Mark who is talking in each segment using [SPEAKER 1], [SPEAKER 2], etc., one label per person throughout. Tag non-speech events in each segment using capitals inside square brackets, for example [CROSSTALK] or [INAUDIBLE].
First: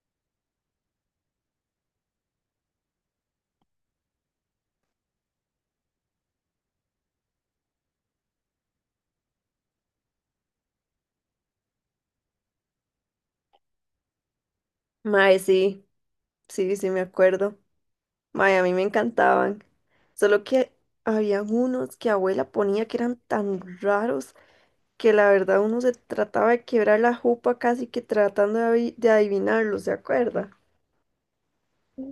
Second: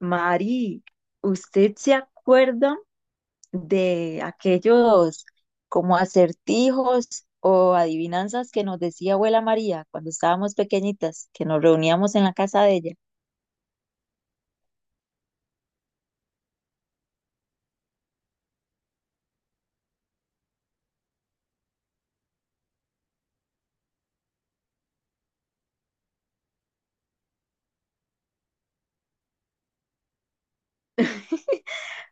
[SPEAKER 1] Mari, ¿usted se acuerda de aquellos como acertijos o adivinanzas que nos decía abuela María cuando estábamos pequeñitas, que nos reuníamos en la casa de ella?
[SPEAKER 2] Mae, sí, sí, sí, me acuerdo. Mae, a mí me encantaban. Solo que habían unos que abuela ponía que eran tan raros que la verdad uno se trataba de quebrar la jupa casi que tratando de, de adivinarlos, ¿se acuerda?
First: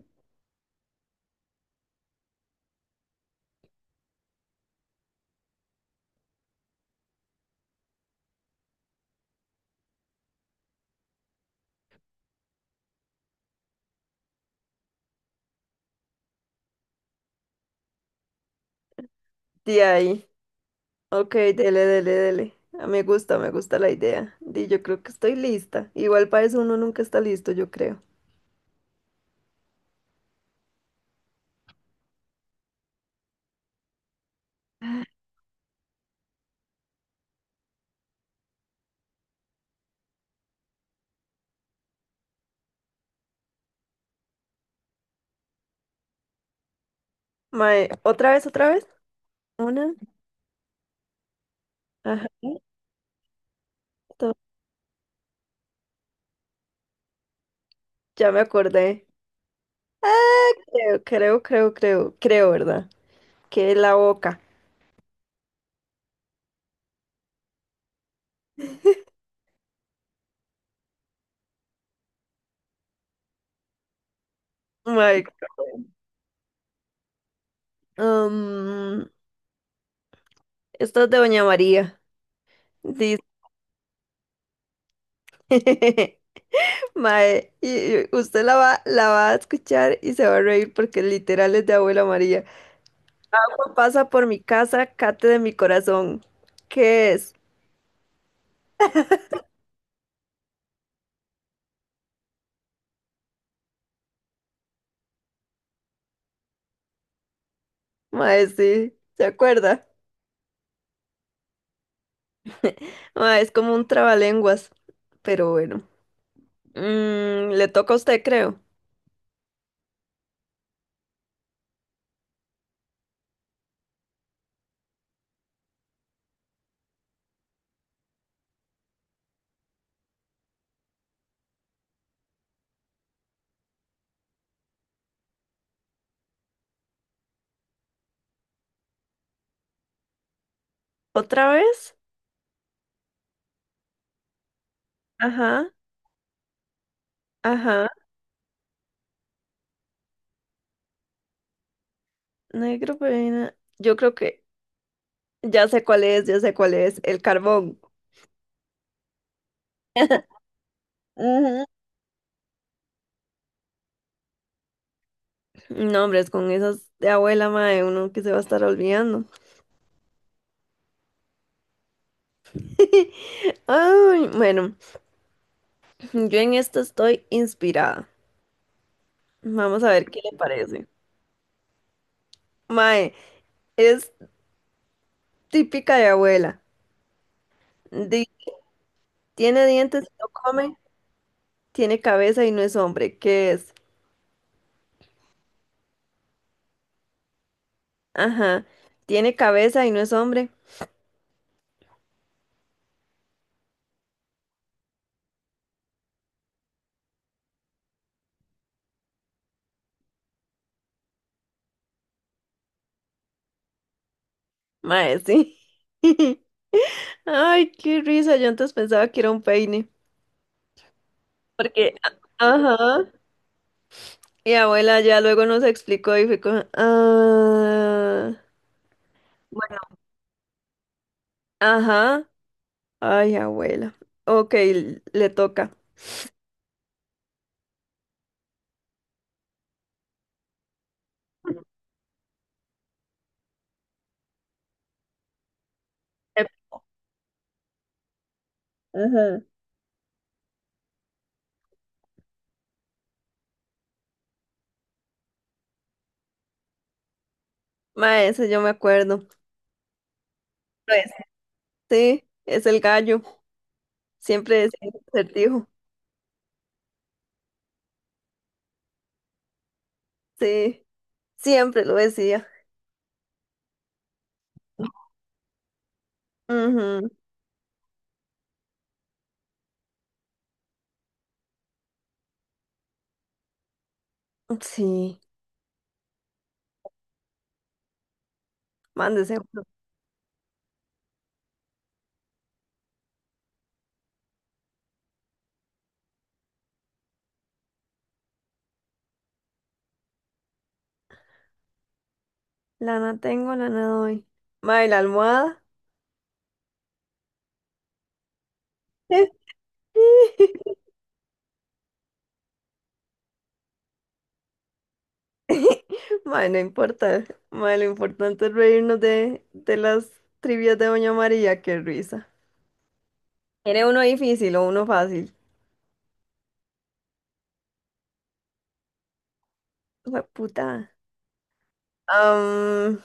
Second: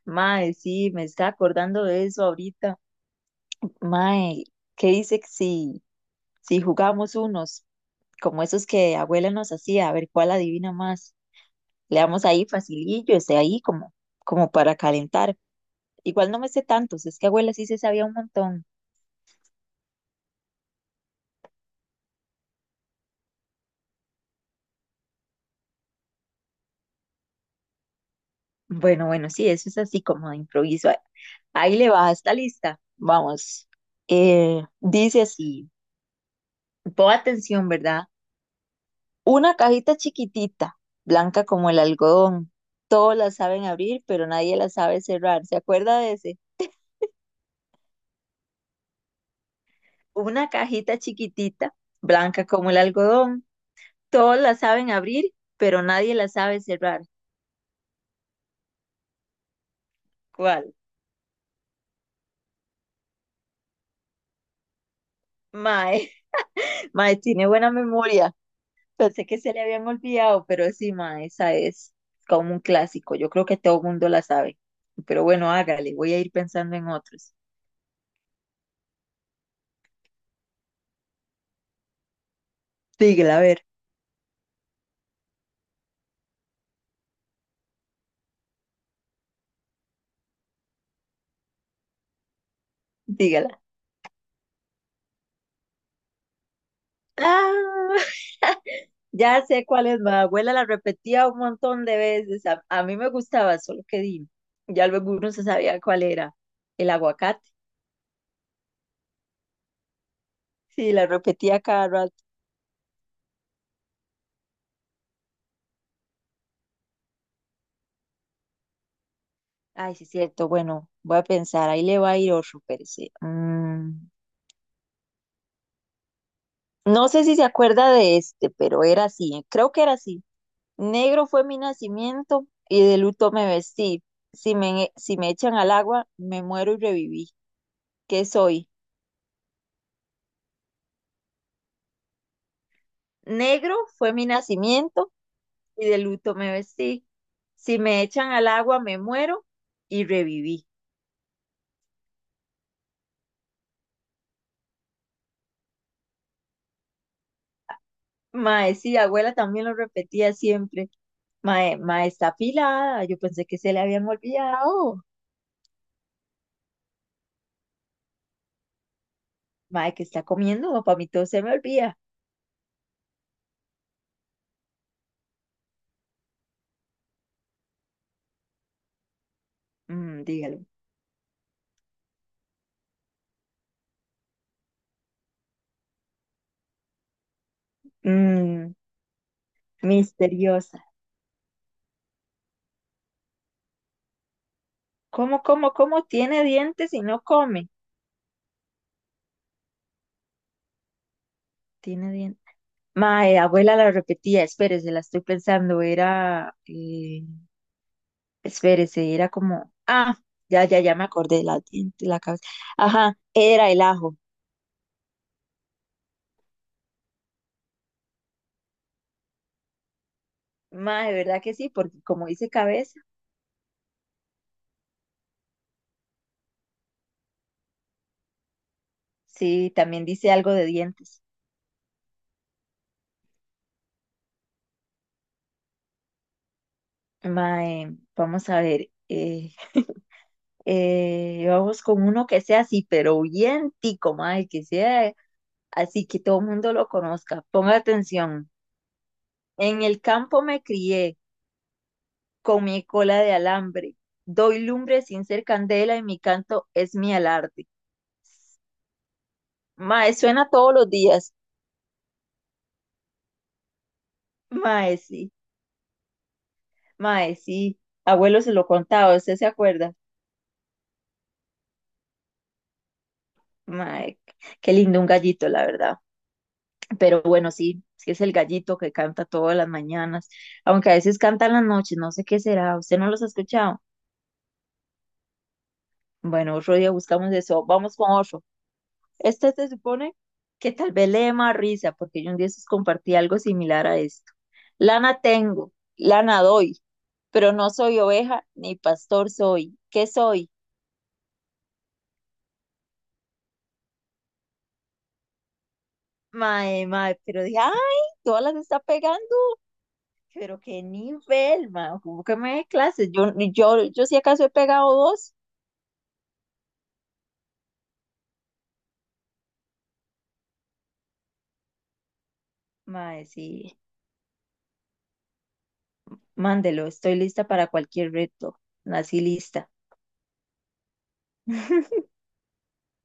[SPEAKER 1] Mae, sí, me está acordando de eso ahorita. Mae, ¿qué dice que si jugamos unos como esos que abuela nos hacía? A ver cuál adivina más. Le damos ahí facilillo, ese ahí como para calentar. Igual no me sé tantos, es que abuela sí se sabía un montón.
[SPEAKER 2] De ahí. Ok, dele, dele, dele. Ah, me gusta, me gusta la idea. Di, yo creo que estoy lista. Igual para eso uno nunca está listo, yo creo.
[SPEAKER 1] Bueno, sí, eso es así como de improviso. Ahí le va esta lista. Vamos. Dice así, pon atención, ¿verdad? Una cajita chiquitita, blanca como el algodón. Todos la saben abrir, pero nadie la sabe cerrar. ¿Se acuerda de ese?
[SPEAKER 2] Mae, ¿otra vez, otra vez? Una.
[SPEAKER 1] Una cajita chiquitita,
[SPEAKER 2] Ajá.
[SPEAKER 1] blanca como el algodón.
[SPEAKER 2] Dos.
[SPEAKER 1] Todos la saben abrir, pero nadie la sabe cerrar.
[SPEAKER 2] Ya me acordé. Ah,
[SPEAKER 1] ¿Cuál?
[SPEAKER 2] creo, ¿verdad? Que la boca.
[SPEAKER 1] Mae, [LAUGHS] Mae, tiene buena memoria.
[SPEAKER 2] [LAUGHS]
[SPEAKER 1] Pensé que se le habían olvidado, pero sí, ma, esa es como un clásico. Yo creo que todo mundo la sabe. Pero
[SPEAKER 2] Mae,
[SPEAKER 1] bueno, hágale, voy a ir pensando en otros.
[SPEAKER 2] am, esto es de Doña María. Dice,
[SPEAKER 1] Dígala, a ver,
[SPEAKER 2] [LAUGHS] mae, y usted la va a escuchar y se va a reír porque literal es de Abuela María.
[SPEAKER 1] dígala.
[SPEAKER 2] Agua pasa por mi casa, cate de mi corazón. ¿Qué es?
[SPEAKER 1] Ah, [LAUGHS] ya sé cuál es, ma. Abuela la repetía un montón de veces. A mí me gustaba, solo que di, ya luego uno se sabía cuál era. El aguacate.
[SPEAKER 2] Mae, sí, ¿se acuerda?
[SPEAKER 1] Sí, la repetía cada rato.
[SPEAKER 2] [LAUGHS] Mae, es como un trabalenguas, pero bueno. Mm, le toca a usted, creo.
[SPEAKER 1] Ay, sí, es cierto. Bueno, voy a pensar. Ahí le va a ir otro, pero sí. Mm. No sé si se acuerda de este, pero era así, creo que era así. Negro fue mi nacimiento y de luto me vestí. Si me echan al agua, me muero y reviví. ¿Qué soy?
[SPEAKER 2] ¿Otra vez?
[SPEAKER 1] Negro fue mi nacimiento
[SPEAKER 2] Ajá,
[SPEAKER 1] y de luto me vestí. Si
[SPEAKER 2] ajá.
[SPEAKER 1] me echan al agua, me muero y reviví.
[SPEAKER 2] Negro, pero... Yo creo que ya sé cuál es, ya sé cuál es, el carbón.
[SPEAKER 1] Mae, sí, abuela también lo repetía siempre.
[SPEAKER 2] Ujú.
[SPEAKER 1] Mae, mae está afilada. Yo pensé que se le habían olvidado.
[SPEAKER 2] No, hombre, es con esas de abuela, mae, uno que se va a estar olvidando.
[SPEAKER 1] Mae, que está comiendo? Para mí todo se me olvida.
[SPEAKER 2] [LAUGHS] Ay, bueno, yo en esta estoy inspirada. Vamos a ver qué
[SPEAKER 1] Mm,
[SPEAKER 2] le
[SPEAKER 1] dígalo.
[SPEAKER 2] parece. Mae, es típica de abuela. Di-
[SPEAKER 1] Mm,
[SPEAKER 2] Tiene dientes y no come,
[SPEAKER 1] misteriosa.
[SPEAKER 2] tiene cabeza y no es hombre. ¿Qué es?
[SPEAKER 1] ¿Cómo, cómo, cómo tiene dientes y no come?
[SPEAKER 2] Ajá, tiene cabeza y no es hombre.
[SPEAKER 1] Tiene dientes. Mae, abuela la repetía, espérese, la estoy pensando, era, espérese, era como, ya me acordé, la, diente, la cabeza, ajá, era el ajo.
[SPEAKER 2] Mae, sí. [LAUGHS] Ay, qué risa, yo antes pensaba que era un peine.
[SPEAKER 1] Mae, ¿verdad que sí?
[SPEAKER 2] Porque,
[SPEAKER 1] Porque como dice
[SPEAKER 2] ajá,
[SPEAKER 1] cabeza,
[SPEAKER 2] mi abuela ya luego nos explicó y fue como, ah,
[SPEAKER 1] sí,
[SPEAKER 2] bueno,
[SPEAKER 1] también dice algo de dientes.
[SPEAKER 2] ajá, ay, abuela, ok, le toca.
[SPEAKER 1] Mae, vamos a ver, vamos con uno que sea así, pero bien tico, mae, que sea así que todo el
[SPEAKER 2] Ep.
[SPEAKER 1] mundo lo conozca. Ponga atención.
[SPEAKER 2] Ajá.
[SPEAKER 1] En el campo me crié con mi cola de alambre. Doy lumbre sin ser candela y mi canto es mi alarde.
[SPEAKER 2] Ma, ese yo me acuerdo.
[SPEAKER 1] Mae, suena todos los
[SPEAKER 2] Pues,
[SPEAKER 1] días.
[SPEAKER 2] sí, es el gallo, siempre es el
[SPEAKER 1] Mae, sí.
[SPEAKER 2] acertijo,
[SPEAKER 1] Mae, sí. Abuelo se lo contaba, ¿usted se acuerda?
[SPEAKER 2] sí, siempre lo decía.
[SPEAKER 1] Mae, qué lindo un gallito, la verdad.
[SPEAKER 2] Ujú.
[SPEAKER 1] Pero bueno, sí, sí es el gallito que canta todas las mañanas, aunque a veces canta en las noches, no sé qué será. ¿Usted no los ha escuchado?
[SPEAKER 2] Sí,
[SPEAKER 1] Bueno, otro día buscamos eso. Vamos con otro.
[SPEAKER 2] mándese.
[SPEAKER 1] Este
[SPEAKER 2] Uno.
[SPEAKER 1] se supone que tal vez le dé más risa, porque yo un día sus compartí algo similar a esto. Lana tengo, lana doy, pero no soy oveja ni pastor soy. ¿Qué soy?
[SPEAKER 2] Lana tengo, lana doy. Ma, ¿y la almohada?
[SPEAKER 1] Mae, pero dije, ay, todas las está pegando, pero
[SPEAKER 2] [LAUGHS]
[SPEAKER 1] qué nivel, mae, como que me dé clases. Yo si acaso he pegado dos.
[SPEAKER 2] [LAUGHS] Mae, no importa. Mae, lo importante es reírnos de las trivias de Doña María, qué risa.
[SPEAKER 1] Mae, sí,
[SPEAKER 2] ¿Quiere uno difícil o uno fácil?
[SPEAKER 1] mándelo, estoy lista para cualquier reto. Nací lista.
[SPEAKER 2] Hue puta.
[SPEAKER 1] [LAUGHS]
[SPEAKER 2] Am,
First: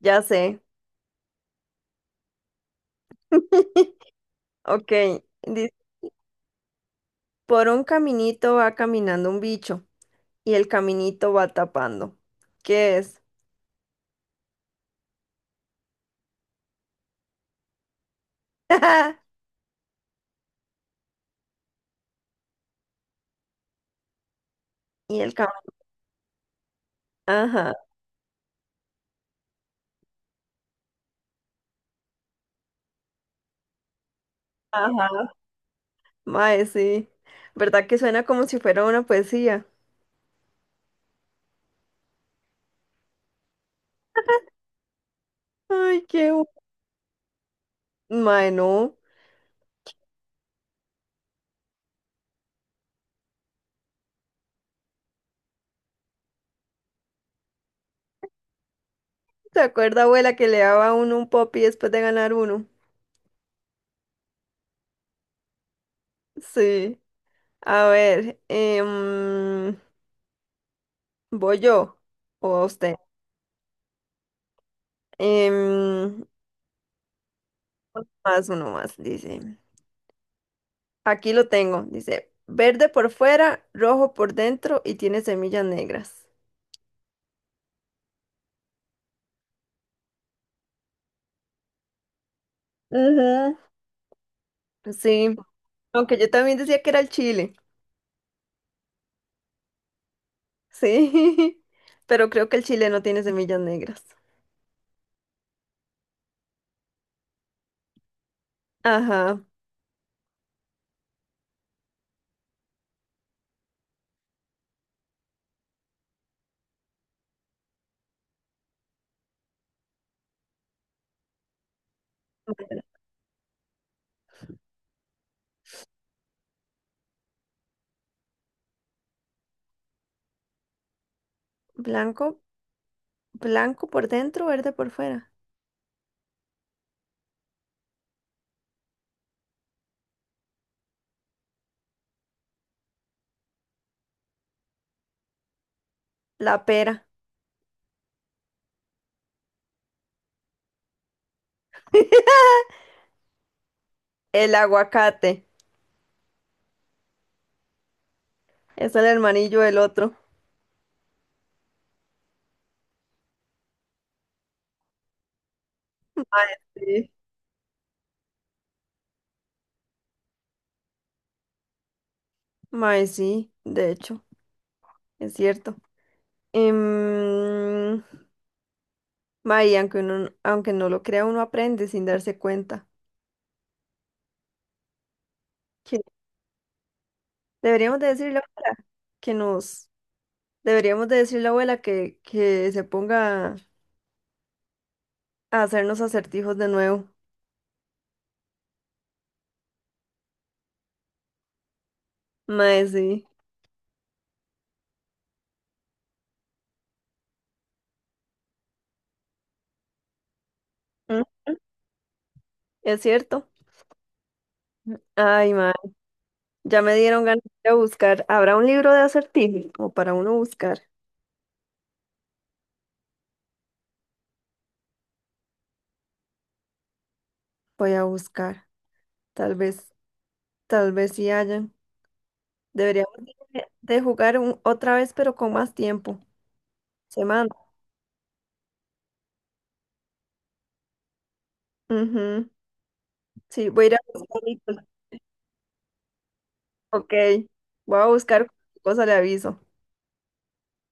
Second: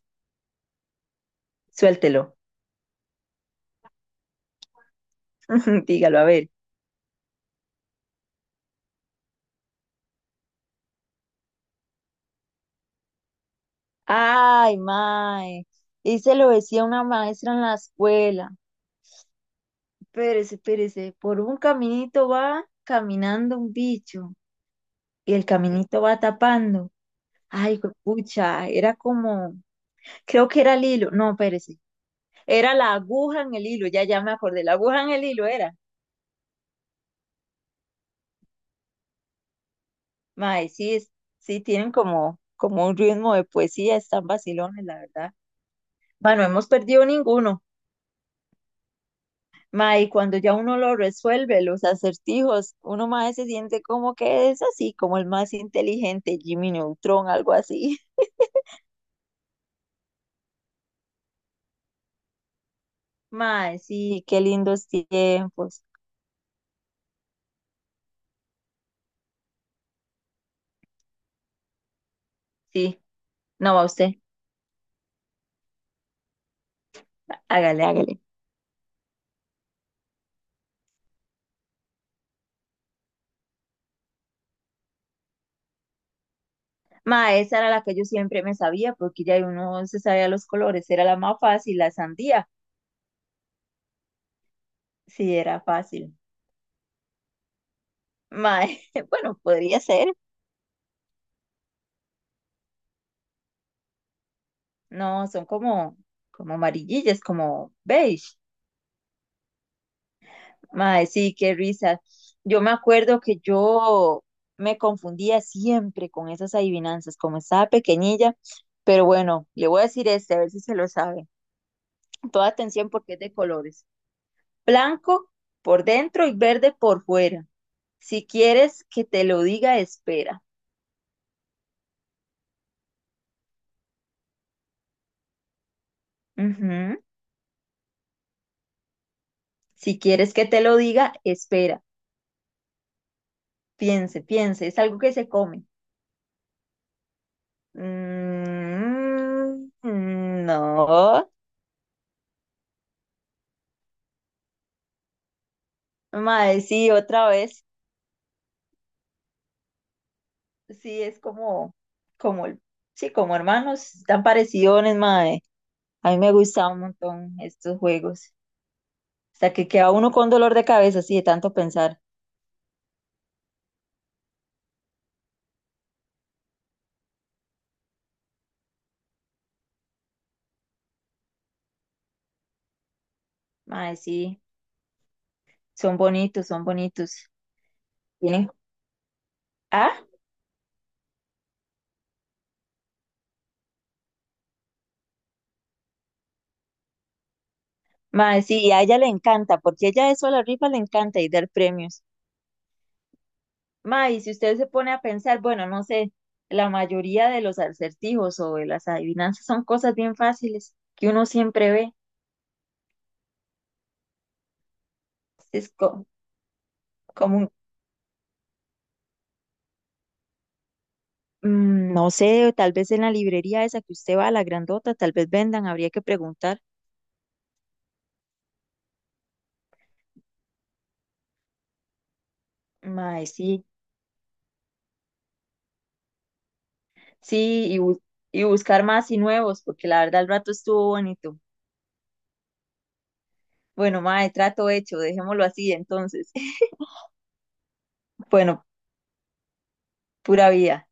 [SPEAKER 2] ya sé.
[SPEAKER 1] Suéltelo,
[SPEAKER 2] [LAUGHS] Ok. Dice,
[SPEAKER 1] [LAUGHS] dígalo, a ver.
[SPEAKER 2] por un caminito va caminando un bicho y el caminito va tapando. ¿Qué es?
[SPEAKER 1] Ay, mae. Y se lo decía una maestra en la escuela.
[SPEAKER 2] [LAUGHS]
[SPEAKER 1] Espérese, espérese. Por un caminito va caminando un bicho
[SPEAKER 2] Y el
[SPEAKER 1] y el
[SPEAKER 2] caminito.
[SPEAKER 1] caminito va tapando.
[SPEAKER 2] Ajá,
[SPEAKER 1] Ay, pucha, era como, creo que era el hilo. No, espérese. Era la aguja en el hilo, ya, ya me acordé. La aguja en el
[SPEAKER 2] ajá.
[SPEAKER 1] hilo era.
[SPEAKER 2] Mae, sí. ¿Verdad que suena como si fuera una poesía?
[SPEAKER 1] Mae, sí, sí tienen como, como un ritmo de poesía, están vacilones, la verdad.
[SPEAKER 2] Ay, qué.
[SPEAKER 1] Bueno, hemos perdido ninguno.
[SPEAKER 2] Mae, no.
[SPEAKER 1] Mae, y cuando ya uno lo resuelve, los acertijos, uno más se siente como que es así, como el más inteligente, Jimmy Neutron, algo así.
[SPEAKER 2] ¿Te acuerdas, abuela, que le daba a uno un popi después de ganar uno?
[SPEAKER 1] [LAUGHS] Mae, sí, qué lindos tiempos.
[SPEAKER 2] Sí. A ver, ¿voy yo o a usted?
[SPEAKER 1] Sí, no va usted,
[SPEAKER 2] Em,
[SPEAKER 1] hágale.
[SPEAKER 2] más uno más, dice. Aquí lo tengo, dice. Verde por fuera, rojo por dentro y tiene semillas negras.
[SPEAKER 1] Mae, esa era la que yo siempre me sabía, porque ya uno se sabía los colores, era la más fácil, la sandía.
[SPEAKER 2] Ujú.
[SPEAKER 1] Sí,
[SPEAKER 2] Sí,
[SPEAKER 1] era fácil.
[SPEAKER 2] aunque yo también decía que era el chile.
[SPEAKER 1] Mae, [LAUGHS] bueno, podría ser.
[SPEAKER 2] Sí, [LAUGHS] pero creo que el chile no tiene semillas negras.
[SPEAKER 1] No, son como, como amarillillas, como beige.
[SPEAKER 2] Ajá.
[SPEAKER 1] Mae, sí, qué risa. Yo me acuerdo que yo me confundía siempre con esas adivinanzas, como estaba pequeñilla, pero bueno, le voy a decir este, a ver si se lo sabe. Toda atención porque es de colores. Blanco por dentro y verde por fuera. Si quieres que te lo diga, espera.
[SPEAKER 2] Blanco, blanco por dentro, verde por fuera.
[SPEAKER 1] Ujú. Si quieres que te lo diga, espera. Piense, es algo que se come.
[SPEAKER 2] La pera.
[SPEAKER 1] No.
[SPEAKER 2] [LAUGHS] El aguacate
[SPEAKER 1] Mae, sí, otra vez.
[SPEAKER 2] es el hermanillo del otro.
[SPEAKER 1] Sí, es como, como, el- sí, como hermanos, tan parecidos, mae. A mí me gustaban un
[SPEAKER 2] Sí.
[SPEAKER 1] montón estos juegos. Hasta que queda uno con dolor de cabeza, así de tanto pensar.
[SPEAKER 2] Mae, sí, de hecho, es cierto. Em, mae, aunque uno, aunque no lo crea, uno aprende sin darse cuenta.
[SPEAKER 1] Mae, sí, son
[SPEAKER 2] Que
[SPEAKER 1] bonitos, son bonitos.
[SPEAKER 2] deberíamos de decirle a la
[SPEAKER 1] Tienen,
[SPEAKER 2] abuela que nos,
[SPEAKER 1] ah,
[SPEAKER 2] deberíamos de decirle a la abuela que se ponga a hacernos acertijos de nuevo.
[SPEAKER 1] Mae, sí, y a ella le encanta, porque ella eso a la rifa le encanta y dar premios.
[SPEAKER 2] Mae, sí.
[SPEAKER 1] Mae, y si usted se pone a pensar, bueno, no sé, la mayoría de los acertijos o de las adivinanzas son cosas bien fáciles que
[SPEAKER 2] Mm,
[SPEAKER 1] uno siempre ve.
[SPEAKER 2] es cierto. Ay,
[SPEAKER 1] Es
[SPEAKER 2] mae,
[SPEAKER 1] co-
[SPEAKER 2] ya me dieron ganas
[SPEAKER 1] como,
[SPEAKER 2] de ir a buscar. ¿Habrá un libro de acertijos? O para uno buscar.
[SPEAKER 1] Mm, no sé, tal vez en la librería esa que usted va, la grandota, tal vez vendan, habría que preguntar.
[SPEAKER 2] Voy a buscar, tal vez. Tal vez sí hayan. Deberíamos
[SPEAKER 1] Mae, sí,
[SPEAKER 2] de jugar otra vez, pero con más tiempo. Semana.
[SPEAKER 1] sí, y buscar más y nuevos, porque la verdad el rato estuvo bonito.
[SPEAKER 2] Ujú. Sí, voy a ir a
[SPEAKER 1] Bueno, mae,
[SPEAKER 2] buscar.
[SPEAKER 1] trato hecho, dejémoslo así entonces. [LAUGHS]
[SPEAKER 2] Ok. Voy a buscar
[SPEAKER 1] Bueno,
[SPEAKER 2] cosa, le aviso.
[SPEAKER 1] pura vida.